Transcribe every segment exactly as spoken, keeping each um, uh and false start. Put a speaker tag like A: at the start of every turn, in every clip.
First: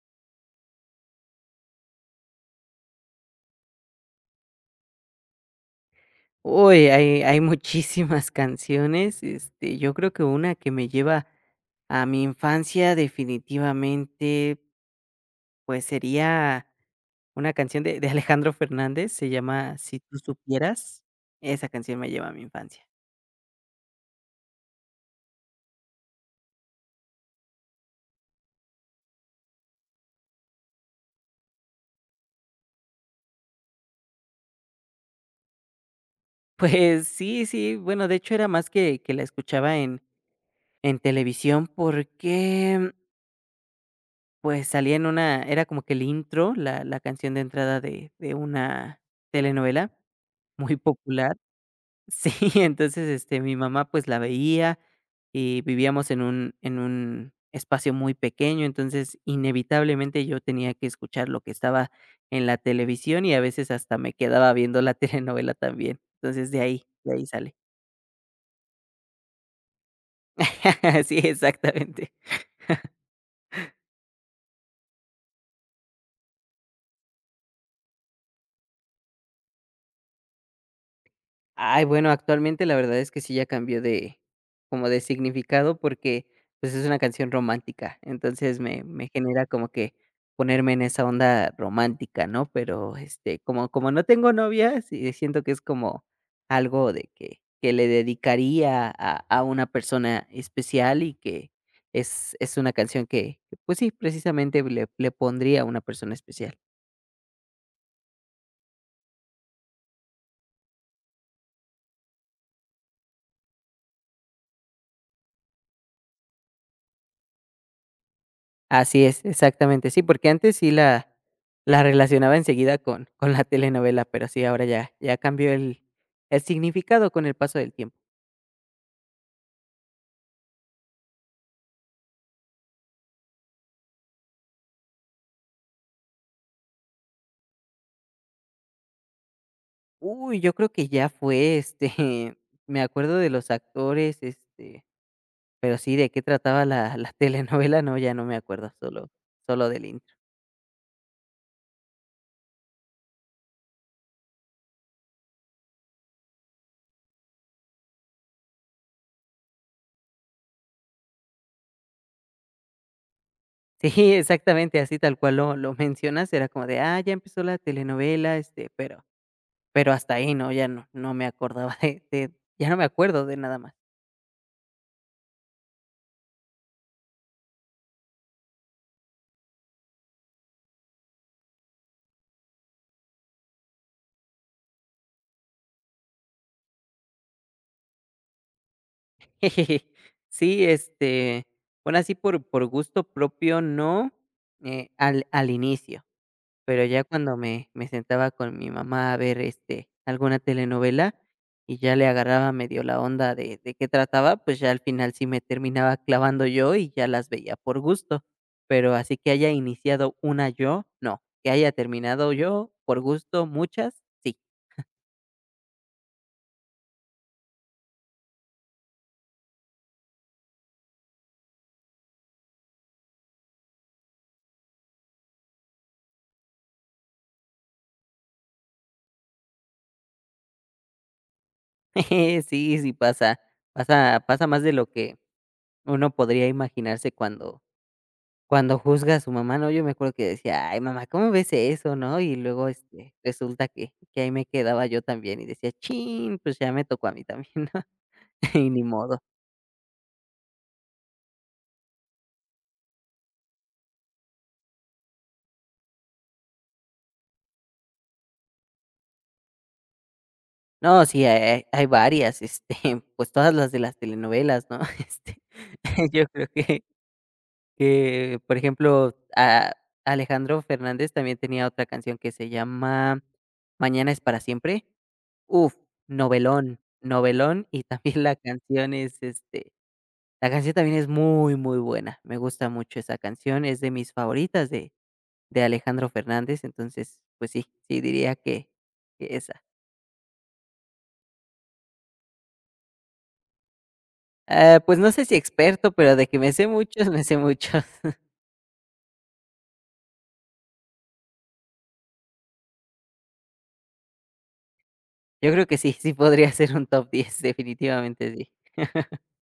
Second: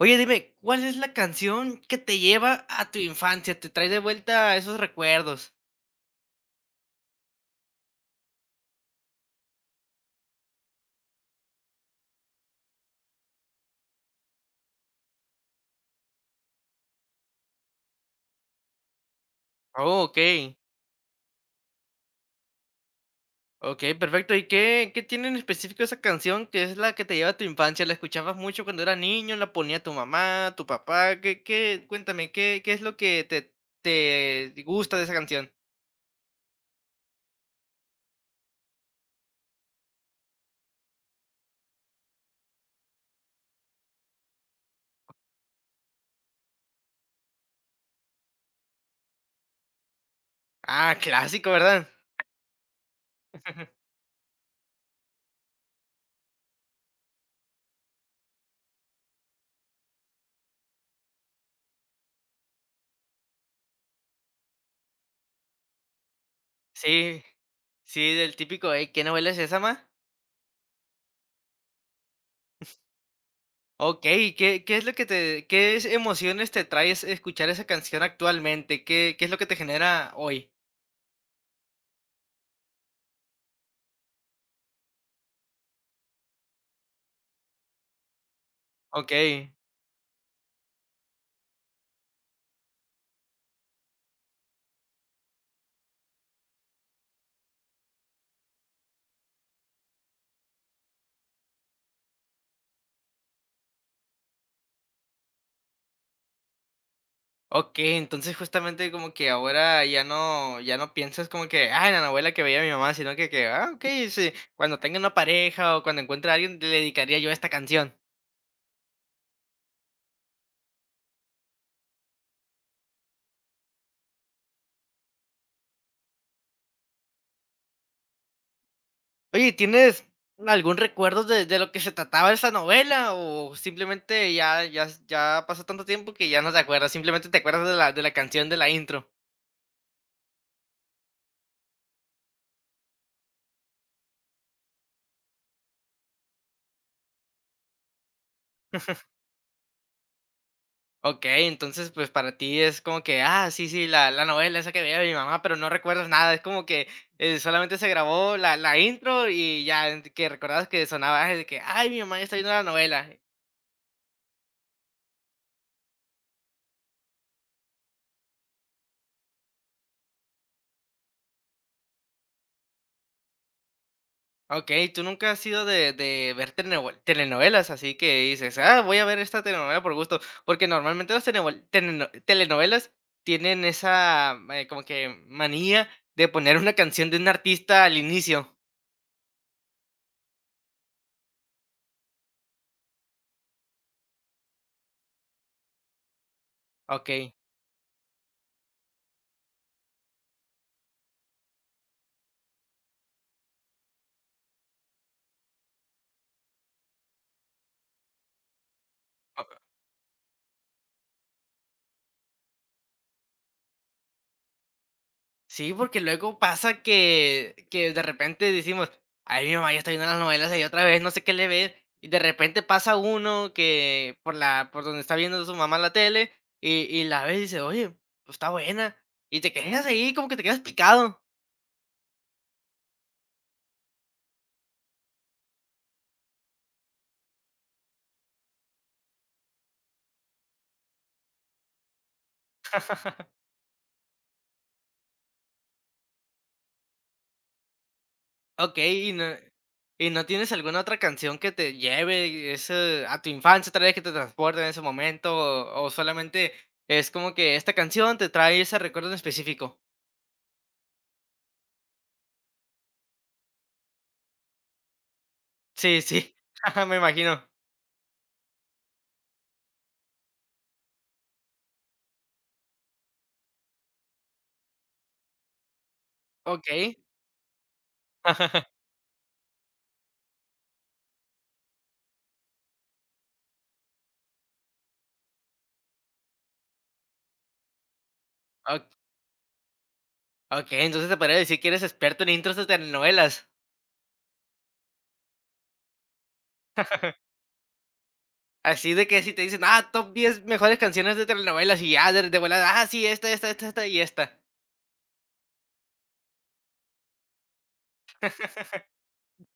A: Oye, dime, ¿cuál es la canción que te lleva a tu infancia? Te trae de vuelta a esos recuerdos.
B: Uy, hay hay muchísimas canciones, este, yo creo que una que me lleva a mi infancia definitivamente, pues, sería una canción de de Alejandro Fernández, se llama Si
A: Oh,
B: tú
A: okey.
B: supieras, esa canción me lleva a mi infancia.
A: Okey, perfecto. ¿Y qué qué tiene en específico esa canción que es la que te lleva a tu infancia? ¿La escuchabas mucho cuando eras niño? ¿La ponía tu mamá, tu papá? ¿Qué qué? Cuéntame, ¿qué qué es lo que te te gusta de esa canción?
B: Pues sí, sí, bueno, de hecho, era más que que la escuchaba en en televisión porque, pues, salía en una era como que el intro, la la canción de entrada de de una telenovela muy
A: Ah,
B: popular.
A: clásico, ¿verdad?
B: Sí, entonces, este, mi mamá, pues, la veía, y vivíamos en un en un espacio muy pequeño, entonces, inevitablemente yo tenía que escuchar lo que estaba en la televisión y a veces hasta me quedaba viendo la telenovela también. Entonces, de ahí de
A: Sí.
B: ahí sale.
A: Sí, del típico: "Ey, ¿qué novela es esa, ma?"
B: Sí, exactamente.
A: Okey, ¿qué qué es lo que te qué es emociones te trae es escuchar esa canción actualmente? ¿Qué qué es lo que te genera hoy?
B: Ay, bueno, actualmente la verdad es que sí ya cambió de como de significado porque, pues, es una canción romántica. Entonces, me me genera
A: Okey,
B: como que ponerme en esa onda romántica, ¿no? Pero, este, como como no tengo novia, sí siento que es como algo de que que le dedicaría a a una persona especial y que es es una canción que, que, pues sí, precisamente le le pondría a una persona especial.
A: okey, entonces, justamente, como que ahora ya no ya no piensas como que: "Ah, en la novela que veía a mi mamá", sino que que: "Ah, okey, sí, cuando tenga una pareja o cuando encuentre a alguien, le dedicaría yo esta canción".
B: Así es, exactamente. Sí, porque antes sí la la relacionaba enseguida con con la telenovela, pero sí, ahora ya ya cambió el el significado con el paso del tiempo.
A: Oye, ¿tienes algún recuerdo de de lo que se trataba esa novela o simplemente ya ya ya pasó tanto tiempo que ya no te acuerdas, simplemente te acuerdas de la de la canción de la intro?
B: Uy, yo creo que ya fue, este, me acuerdo de los actores, este, pero sí, de qué trataba la la telenovela, no, ya no me acuerdo, solo solo del intro.
A: Okey, entonces, pues, para ti es como que, ah, sí, sí, la la novela esa que veía mi mamá, pero no recuerdas nada, es como que, eh, solamente se grabó la la intro y ya, ent que recordabas que sonaba ah, de que: "Ay, mi mamá ya está viendo la novela".
B: Sí, exactamente, así tal cual lo lo mencionas, era como de: "Ah, ya empezó la telenovela", este, pero pero hasta ahí, ¿no? Ya no no me acordaba de de ya no me acuerdo de nada más.
A: Okey, tú nunca has sido de de ver telenovel telenovelas, así que dices: "Ah, voy a ver esta telenovela por gusto", porque normalmente las telenovel teleno telenovelas tienen esa, eh, como que manía de poner una canción de un artista al inicio.
B: Sí, este, bueno, así por por gusto propio no, eh, al al inicio, pero ya
A: Okey.
B: cuando me me sentaba con mi mamá a ver, este, alguna telenovela y ya le agarraba medio la onda de de qué trataba, pues, ya al final sí me terminaba clavando yo y ya las veía por gusto, pero así que haya iniciado una yo, no, que haya terminado yo por gusto muchas, sí.
A: Sí, porque luego pasa que que de repente decimos: "Ay, mi mamá ya está viendo las novelas ahí otra vez, no sé qué le ve", y de repente pasa uno que por la por donde está viendo su mamá la tele y y la ve y dice: "Oye, pues está buena", y te quedas ahí, como que te quedas picado.
B: Sí, sí pasa, pasa pasa más de lo que uno podría imaginarse cuando cuando juzga a su mamá, ¿no? Yo me acuerdo que decía: "Ay, mamá, ¿cómo ves eso?", ¿no? Y luego, este, resulta que que ahí me quedaba yo también y decía: "Chin, pues ya me tocó a mí también", ¿no? Y ni
A: Okey, y
B: modo.
A: no y no tienes alguna otra canción que te lleve ese a tu infancia otra vez, que te transporte en ese momento, o o solamente es como que esta canción te trae ese recuerdo en específico.
B: No, sí, hay hay hay varias, este, pues todas las de las telenovelas, ¿no? Este,
A: Sí,
B: yo
A: sí,
B: creo que
A: me imagino.
B: que, por ejemplo, a Alejandro Fernández también tenía otra canción que se llama Mañana es para siempre. Uf, novelón,
A: Okey.
B: novelón y también la canción es, este, la canción también es muy, muy buena. Me gusta mucho esa canción, es de mis favoritas de de Alejandro Fernández, entonces, pues sí, sí diría que
A: O
B: que esa.
A: Okey, entonces te podría decir que eres experto en intros de telenovelas.
B: Ah, pues no sé si experto, pero de que me sé muchos, me sé muchos.
A: Así de que si te dicen: "Ah, top diez mejores canciones de telenovelas", y ya de de volada, ah, sí, esta, esta, esta, esta y esta.
B: Yo creo que sí, sí podría ser un top diez, definitivamente sí.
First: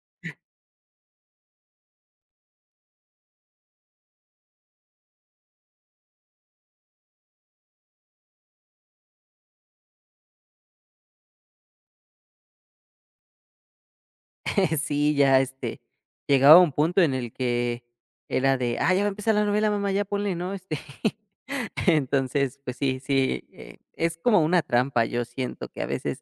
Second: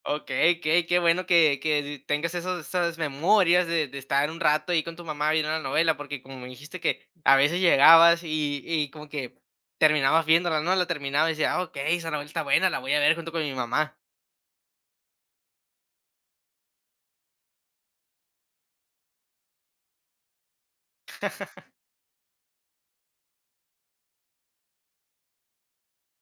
A: Okey, okey, qué bueno que que tengas esos esas memorias de de estar un rato ahí con tu mamá viendo la novela, porque como me dijiste que a veces llegabas y y como que terminabas viéndola, ¿no? La terminabas y decía "Ah, okey, esa novela está buena, la voy a ver junto con mi mamá".
B: Sí, ya, este, llegaba un punto en el que era de: "Ah, ya va a empezar la novela, mamá, ya ponle", ¿no? Este Entonces, pues sí, sí, eh, es como una trampa, yo siento que a veces,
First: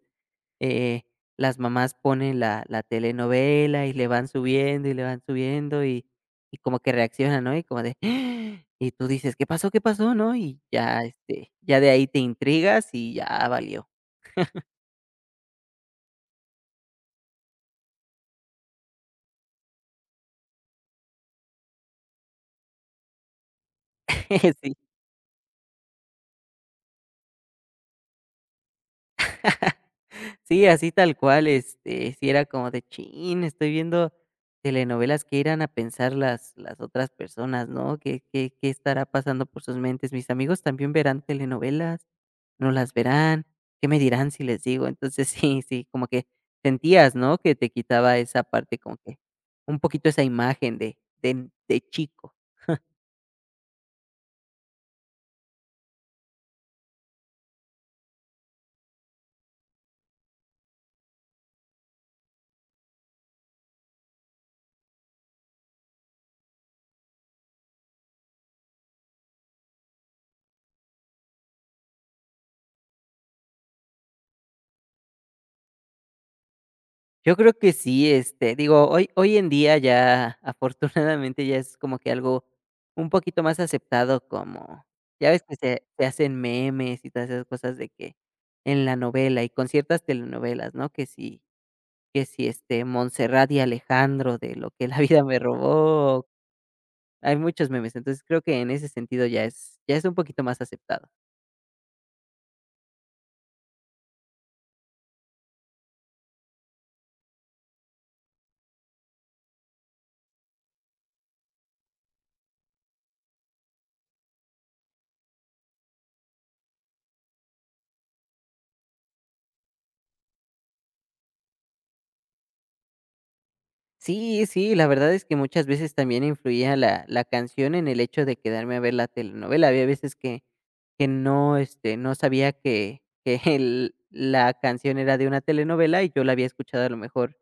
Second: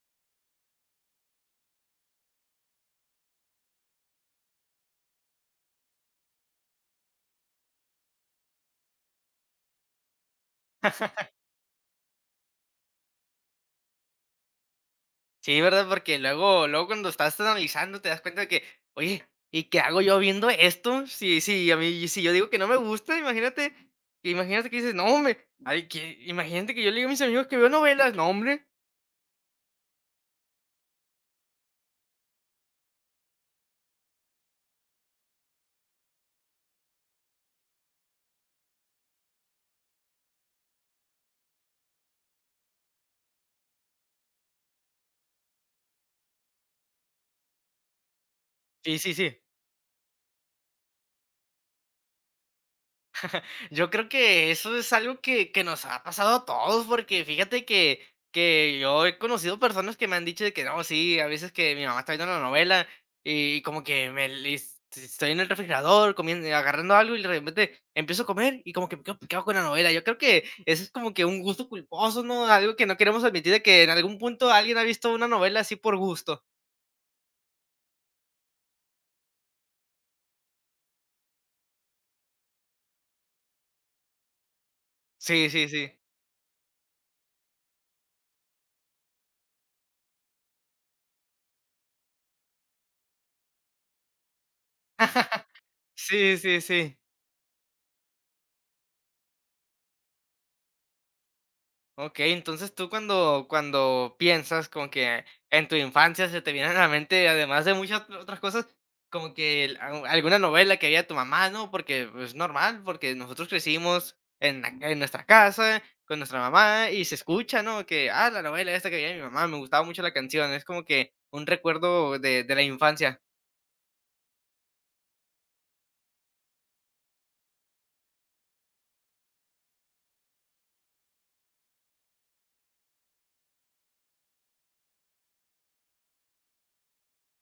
B: eh, las mamás ponen la la telenovela y le van subiendo, y le van subiendo, y y como que reaccionan, ¿no? Y como de, "Ah", y tú dices: "¿Qué pasó? ¿Qué pasó?", ¿no? Y ya, este, ya de ahí te intrigas y ya valió.
A: Sí, ¿verdad? Porque luego luego cuando estás analizando te das cuenta de que, oye, ¿y qué hago yo viendo esto? Sí, sí, a mí si yo digo que no me gusta, imagínate imagínate
B: Sí.
A: que dices: "No, hombre, ay, que" imagínate que yo le digo a mis amigos que veo novelas, no, hombre.
B: Sí, así tal cual, este, sí era como de: "Chin, estoy viendo telenovelas, que irán a pensar las las otras personas, no? ¿Qué qué qué estará pasando por sus mentes? ¿Mis amigos también verán telenovelas? ¿No las verán? ¿Qué me dirán si les digo?". Entonces, sí, sí, como que sentías, ¿no?, que te quitaba esa parte como
A: Sí, sí,
B: que
A: sí.
B: un poquito esa imagen de de de chico.
A: Yo creo que eso es algo que, que nos ha pasado a todos, porque fíjate que, que yo he conocido personas que me han dicho de que no, sí, a veces que mi mamá está viendo la novela y como que me le- es- estoy en el refrigerador comiendo, agarrando algo y de repente empiezo a comer y como que me quedo picado con la novela. Yo creo que eso es como que un gusto culposo, ¿no? Algo que no queremos admitir de que en algún punto alguien ha visto una novela así por gusto.
B: Yo creo que sí, este, digo, hoy hoy en día ya, afortunadamente, ya es como que algo un poquito más aceptado como ya ves
A: Sí,
B: que
A: sí,
B: se
A: sí.
B: se hacen memes y todas esas cosas de que en la novela y con ciertas telenovelas, ¿no? Que si que si, este, Montserrat y Alejandro de Lo que la vida me robó,
A: Sí, sí, sí.
B: hay muchos memes, entonces creo que en ese sentido ya es ya es un poquito más aceptado.
A: Okey, entonces tú cuando cuando piensas como que en tu infancia se te vienen a la mente, además de muchas otras cosas, como que el a alguna novela que había tu mamá, ¿no? Porque, pues, es normal, porque nosotros crecimos en la en nuestra casa, con nuestra mamá, y se escucha, ¿no? Que, ah, la novela esta que veía mi mamá, me gustaba mucho la canción, es como que un recuerdo de de la infancia.
B: Sí, sí, la verdad es que muchas veces también influía la la canción en el hecho de quedarme a ver la telenovela. Había veces que que no, este, no sabía que que el la canción era de una telenovela y yo la había escuchado a lo mejor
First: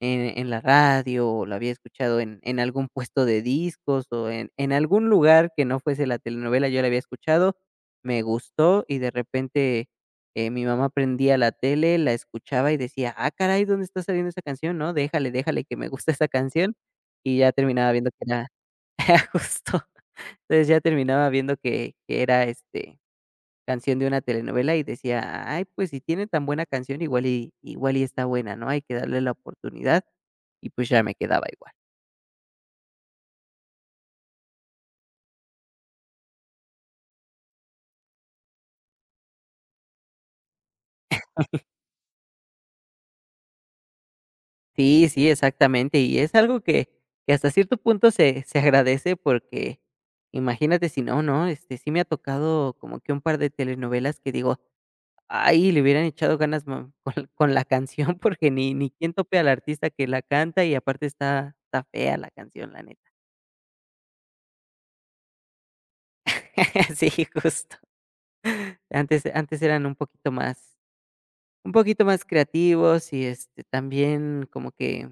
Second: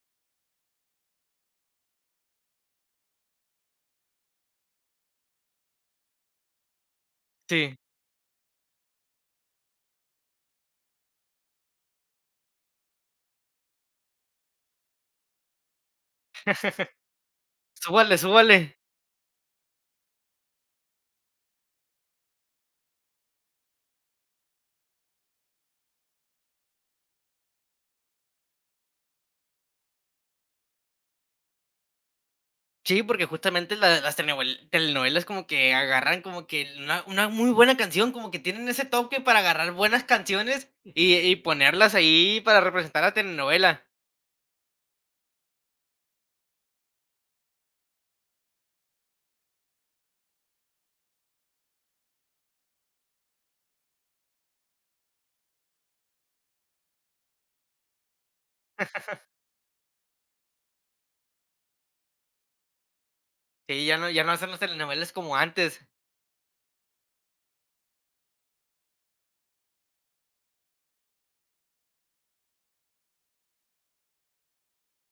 B: en en la radio, o lo había escuchado en en algún puesto de discos, o en en algún lugar que no fuese la telenovela, yo la había escuchado,
A: Sí,
B: me gustó, y de repente, eh, mi mamá prendía la tele, la escuchaba y decía: "Ah, caray, ¿dónde está saliendo esa canción?, no, déjale, déjale que me gusta esa canción", y ya terminaba viendo que
A: súbale,
B: era
A: súbale.
B: justo. Entonces, ya terminaba viendo que que era, este, canción de una telenovela, y decía: "Ay, pues si tiene tan buena canción, igual y igual y está buena, ¿no?, hay que darle la oportunidad". Y pues ya me quedaba igual.
A: Sí, porque justamente la las telenovel telenovelas como que agarran como que una una muy buena canción, como que tienen ese toque para agarrar buenas canciones y y ponerlas ahí para representar la telenovela.
B: Sí, sí, exactamente. Y es algo que que hasta cierto punto se se agradece porque imagínate si no, ¿no? Este, sí me ha tocado como que un par de telenovelas que digo: "Ay, le hubieran echado ganas ma con con la canción", porque ni ni quién tope al artista que la canta y aparte está está fea la canción, la neta.
A: Sí, ya no ya no hacen las telenovelas como antes,
B: Sí, justo. Antes antes eran un poquito más un poquito más creativos y, este, también como que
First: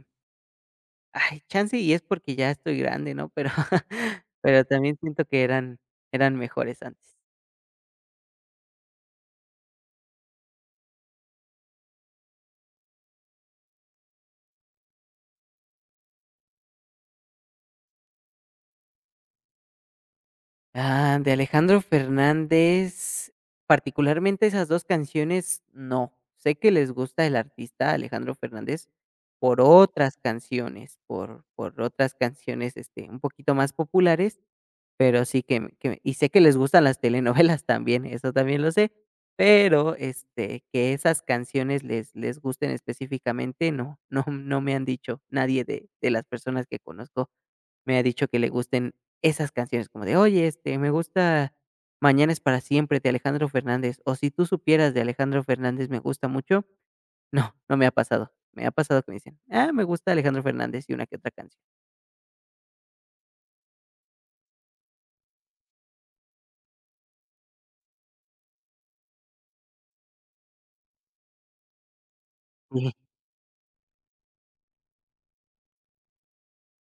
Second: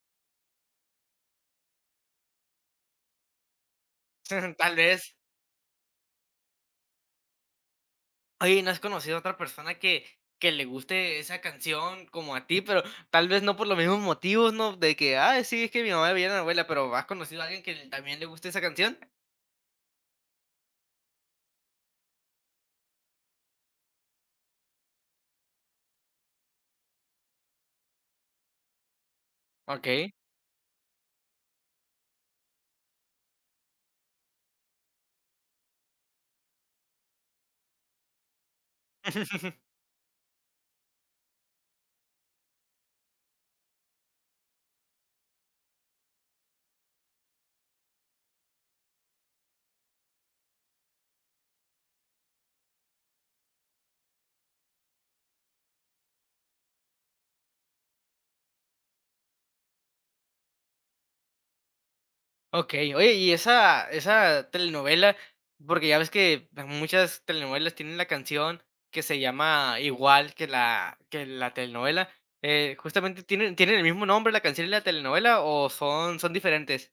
B: ay, chance y es porque ya estoy grande, ¿no? Pero pero
A: tal
B: también
A: vez.
B: siento que eran eran mejores antes.
A: Oye, ¿no has conocido a otra persona que que le guste esa canción como a ti? Pero tal vez no por los mismos motivos, ¿no? De que: ah sí, es que mi mamá veía la novela", pero, ¿has conocido a alguien que también le guste esa canción?
B: Ah, de Alejandro Fernández, particularmente esas dos canciones, no. Sé que les gusta el artista Alejandro Fernández por
A: Okey.
B: otras canciones, por por otras canciones, este, un poquito más populares, pero sí que me que me y sé que les gustan las telenovelas también, eso también lo sé, pero, este, que esas canciones les les gusten específicamente, no, no no me han dicho, nadie de de las personas que conozco me ha dicho que le gusten esas canciones, como de: "Oye, este, me gusta Mañana es para siempre de Alejandro Fernández", o "Si tú supieras de Alejandro Fernández me gusta mucho". No, no me ha pasado. Me ha pasado que me dicen: "Ah, me gusta Alejandro Fernández y una que otra canción".
A: Okey. Oye, y esa esa telenovela, porque ya ves que muchas telenovelas tienen la canción que se llama igual que la que la telenovela, eh, justamente, ¿tienen tienen el mismo nombre la canción y la telenovela o son son diferentes?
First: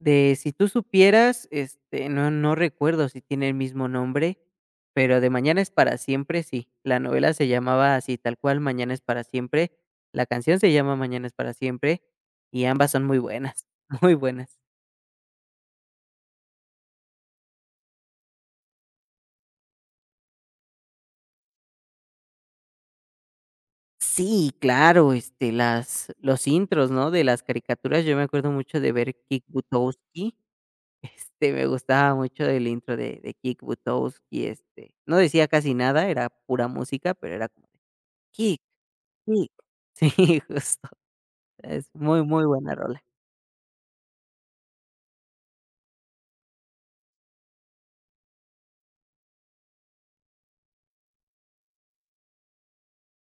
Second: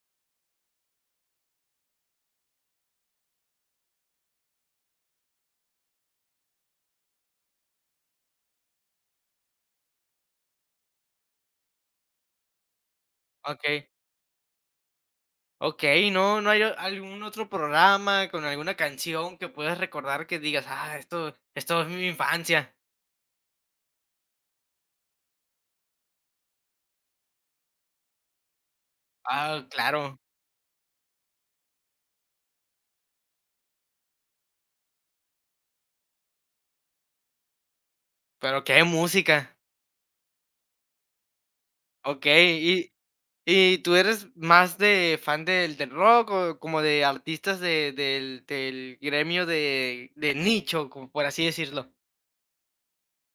B: De Si tú supieras, este, no no recuerdo si tiene el mismo nombre, pero de Mañana es para siempre sí. La novela se llamaba así, tal cual, Mañana es para siempre. La canción se llama Mañana es para siempre, y ambas son muy buenas,
A: Okey,
B: muy buenas.
A: okey, ¿no no hay o- algún otro programa con alguna canción que puedas recordar que digas: "Ah, esto esto es mi infancia"?
B: Sí, claro, este, las los intros, ¿no?, de las caricaturas, yo me acuerdo mucho de ver Kick
A: Ah, claro,
B: Buttowski, este, me gustaba mucho el intro de de Kick Buttowski, este, no decía casi nada, era pura música, pero era como Kick.
A: pero qué
B: Sí,
A: música.
B: sí, justo, es muy, muy buena
A: Okey,
B: rola.
A: ¿Y tú eres más de fan del del rock o como de artistas de del del gremio de de nicho, como por así decirlo?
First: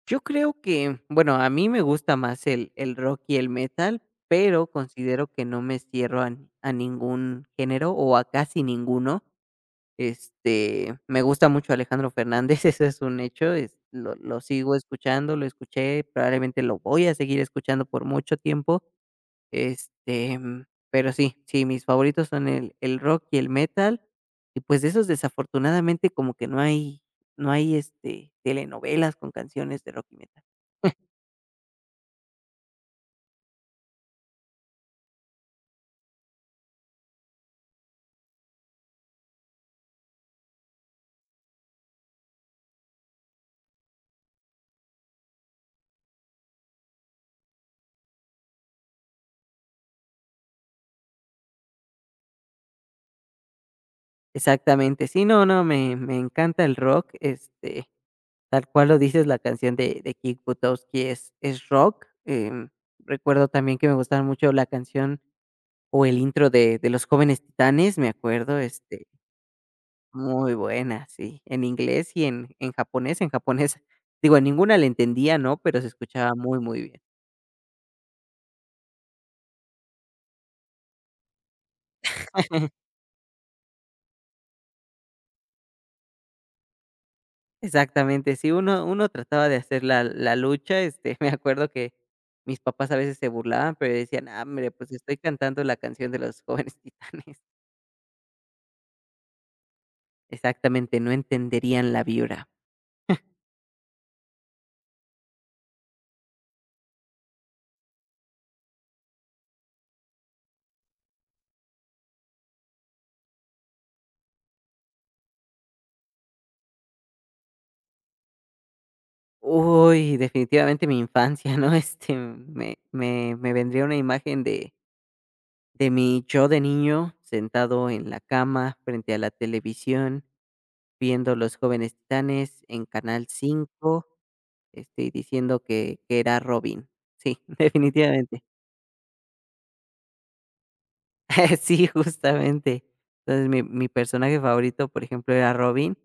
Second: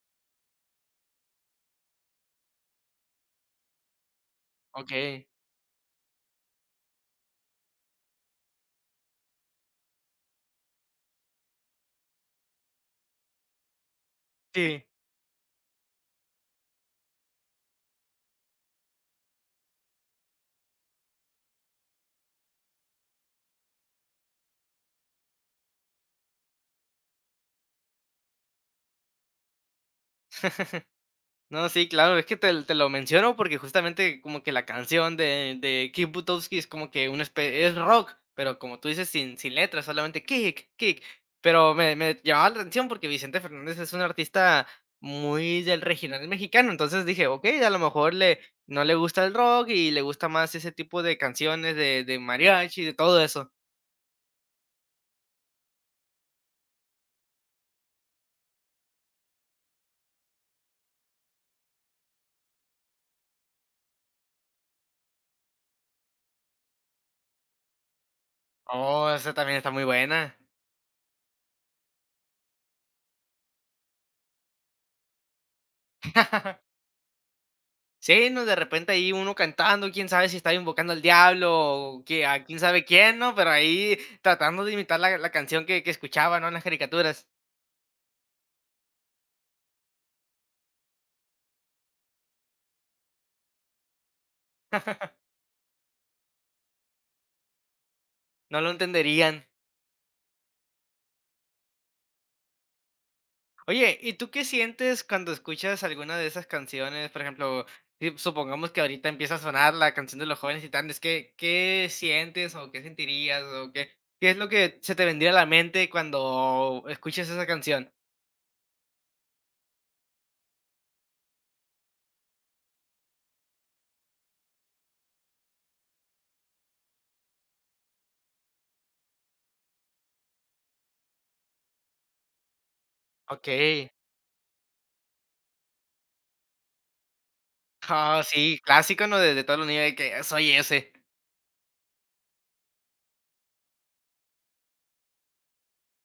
B: Yo creo que, bueno, a mí me gusta más el el rock y el metal, pero considero
A: Okey,
B: que no me cierro a n- a ningún género o a casi ninguno. Este, me gusta mucho Alejandro Fernández, eso es un hecho, es lo lo sigo
A: sí.
B: escuchando, lo escuché, probablemente lo voy a seguir escuchando por mucho tiempo. Este, mm, pero sí, sí, mis favoritos son el el rock y el metal, y pues de esos desafortunadamente como que no hay no hay, este, telenovelas con canciones de rock y metal.
A: No, sí, claro, es que te te lo menciono porque justamente como que la canción de de Kick Buttowski es como que una espe es rock, pero como tú dices, sin sin letras, solamente kick, kick. Pero me me llamaba la atención porque Vicente Fernández es un artista muy del regional mexicano, entonces dije: "Okey, a lo mejor le no le gusta el rock y le gusta más ese tipo de canciones de de mariachi, de todo eso".
B: Exactamente, sí, no, no, me me encanta el rock, este, tal cual lo dices, la canción de de Kick Buttowski es es rock, em, recuerdo también que me gustaba mucho la canción o el intro de de Los Jóvenes Titanes, me acuerdo, este.
A: Oh, esa también está muy buena.
B: Muy buena, sí, en inglés y en en japonés, en japonés, digo, a ninguna le entendía, ¿no?, pero se escuchaba muy, muy bien.
A: Sí, ¿no? De repente ahí uno cantando, quién sabe si está invocando al diablo o que a quién sabe quién, ¿no? Pero ahí tratando de imitar la, la canción que, que escuchaba, ¿no? En las caricaturas.
B: Exactamente, sí, uno uno trataba de hacer la la lucha, este, me acuerdo que mis papás a veces se burlaban, pero decían: "Ah, hombre, pues estoy cantando la canción de los Jóvenes Titanes".
A: No lo entenderían.
B: Exactamente, no entenderían la vibra.
A: Oye, ¿y tú qué sientes cuando escuchas alguna de esas canciones? Por ejemplo, si supongamos que ahorita empieza a sonar la canción de los jóvenes titanes, ¿qué, qué sientes o qué sentirías o qué, qué es lo que se te vendría a la mente cuando escuchas esa canción?
B: Uy, definitivamente mi infancia, ¿no?, este, me me me vendría una imagen de de mi yo de niño sentado en la cama frente a la televisión, viendo Los Jóvenes Titanes en Canal
A: Ok.
B: cinco, este, diciendo que que era Robin. Sí,
A: Ah,
B: definitivamente.
A: sí, clásico, ¿no? De, de todos los niños de que soy ese.
B: Sí, justamente. Entonces, mi mi personaje favorito, por ejemplo, era Robin,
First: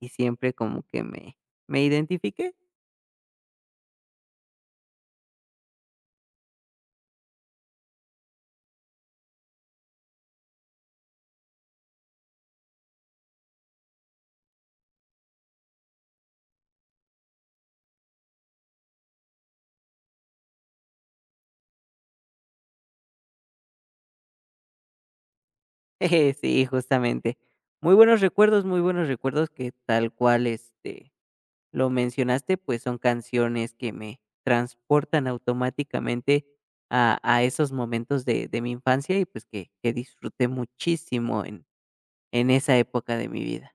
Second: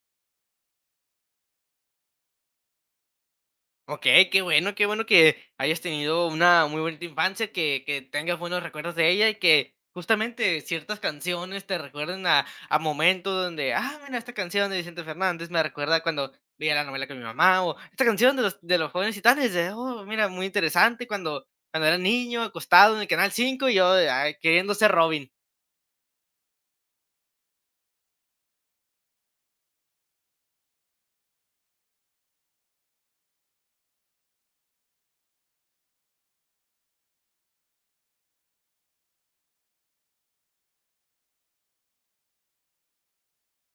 B: y siempre como que me me identifiqué.
A: Okey, qué bueno, qué bueno que hayas tenido una muy bonita infancia, que que tengas buenos recuerdos de ella y que justamente ciertas canciones te recuerden a a momentos donde, ah, mira, esta canción de Vicente Fernández me recuerda cuando veía la novela con mi mamá, o esta canción de los de Los Jóvenes Titanes, de, oh, mira, muy interesante cuando cuando era niño acostado en el canal cinco y yo, ah, queriendo ser Robin.
B: Sí, justamente. Muy buenos recuerdos, muy buenos recuerdos que tal cual, este lo mencionaste, pues son canciones que me transportan automáticamente a, a esos momentos de, de mi infancia y pues que, que disfruté muchísimo en, en esa época de mi vida.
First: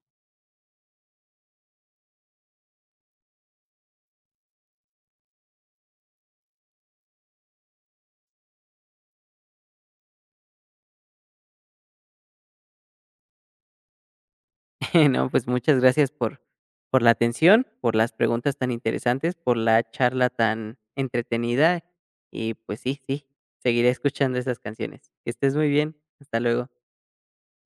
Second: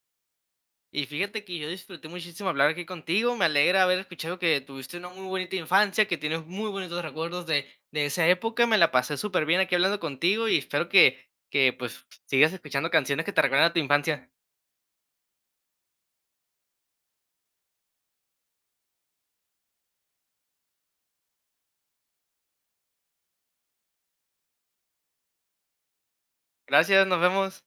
A: Y fíjate que yo disfruté muchísimo hablar aquí contigo. Me alegra haber escuchado que tuviste una muy bonita infancia, que tienes muy bonitos recuerdos de, de esa época. Me la pasé súper bien aquí hablando contigo y espero que, que pues sigas escuchando canciones que te recuerdan a tu infancia.
B: No, pues muchas gracias por, por la atención, por las preguntas tan interesantes, por la charla tan entretenida y pues sí, sí, seguiré escuchando esas canciones. Que estés muy bien, hasta luego.
A: Gracias, nos vemos.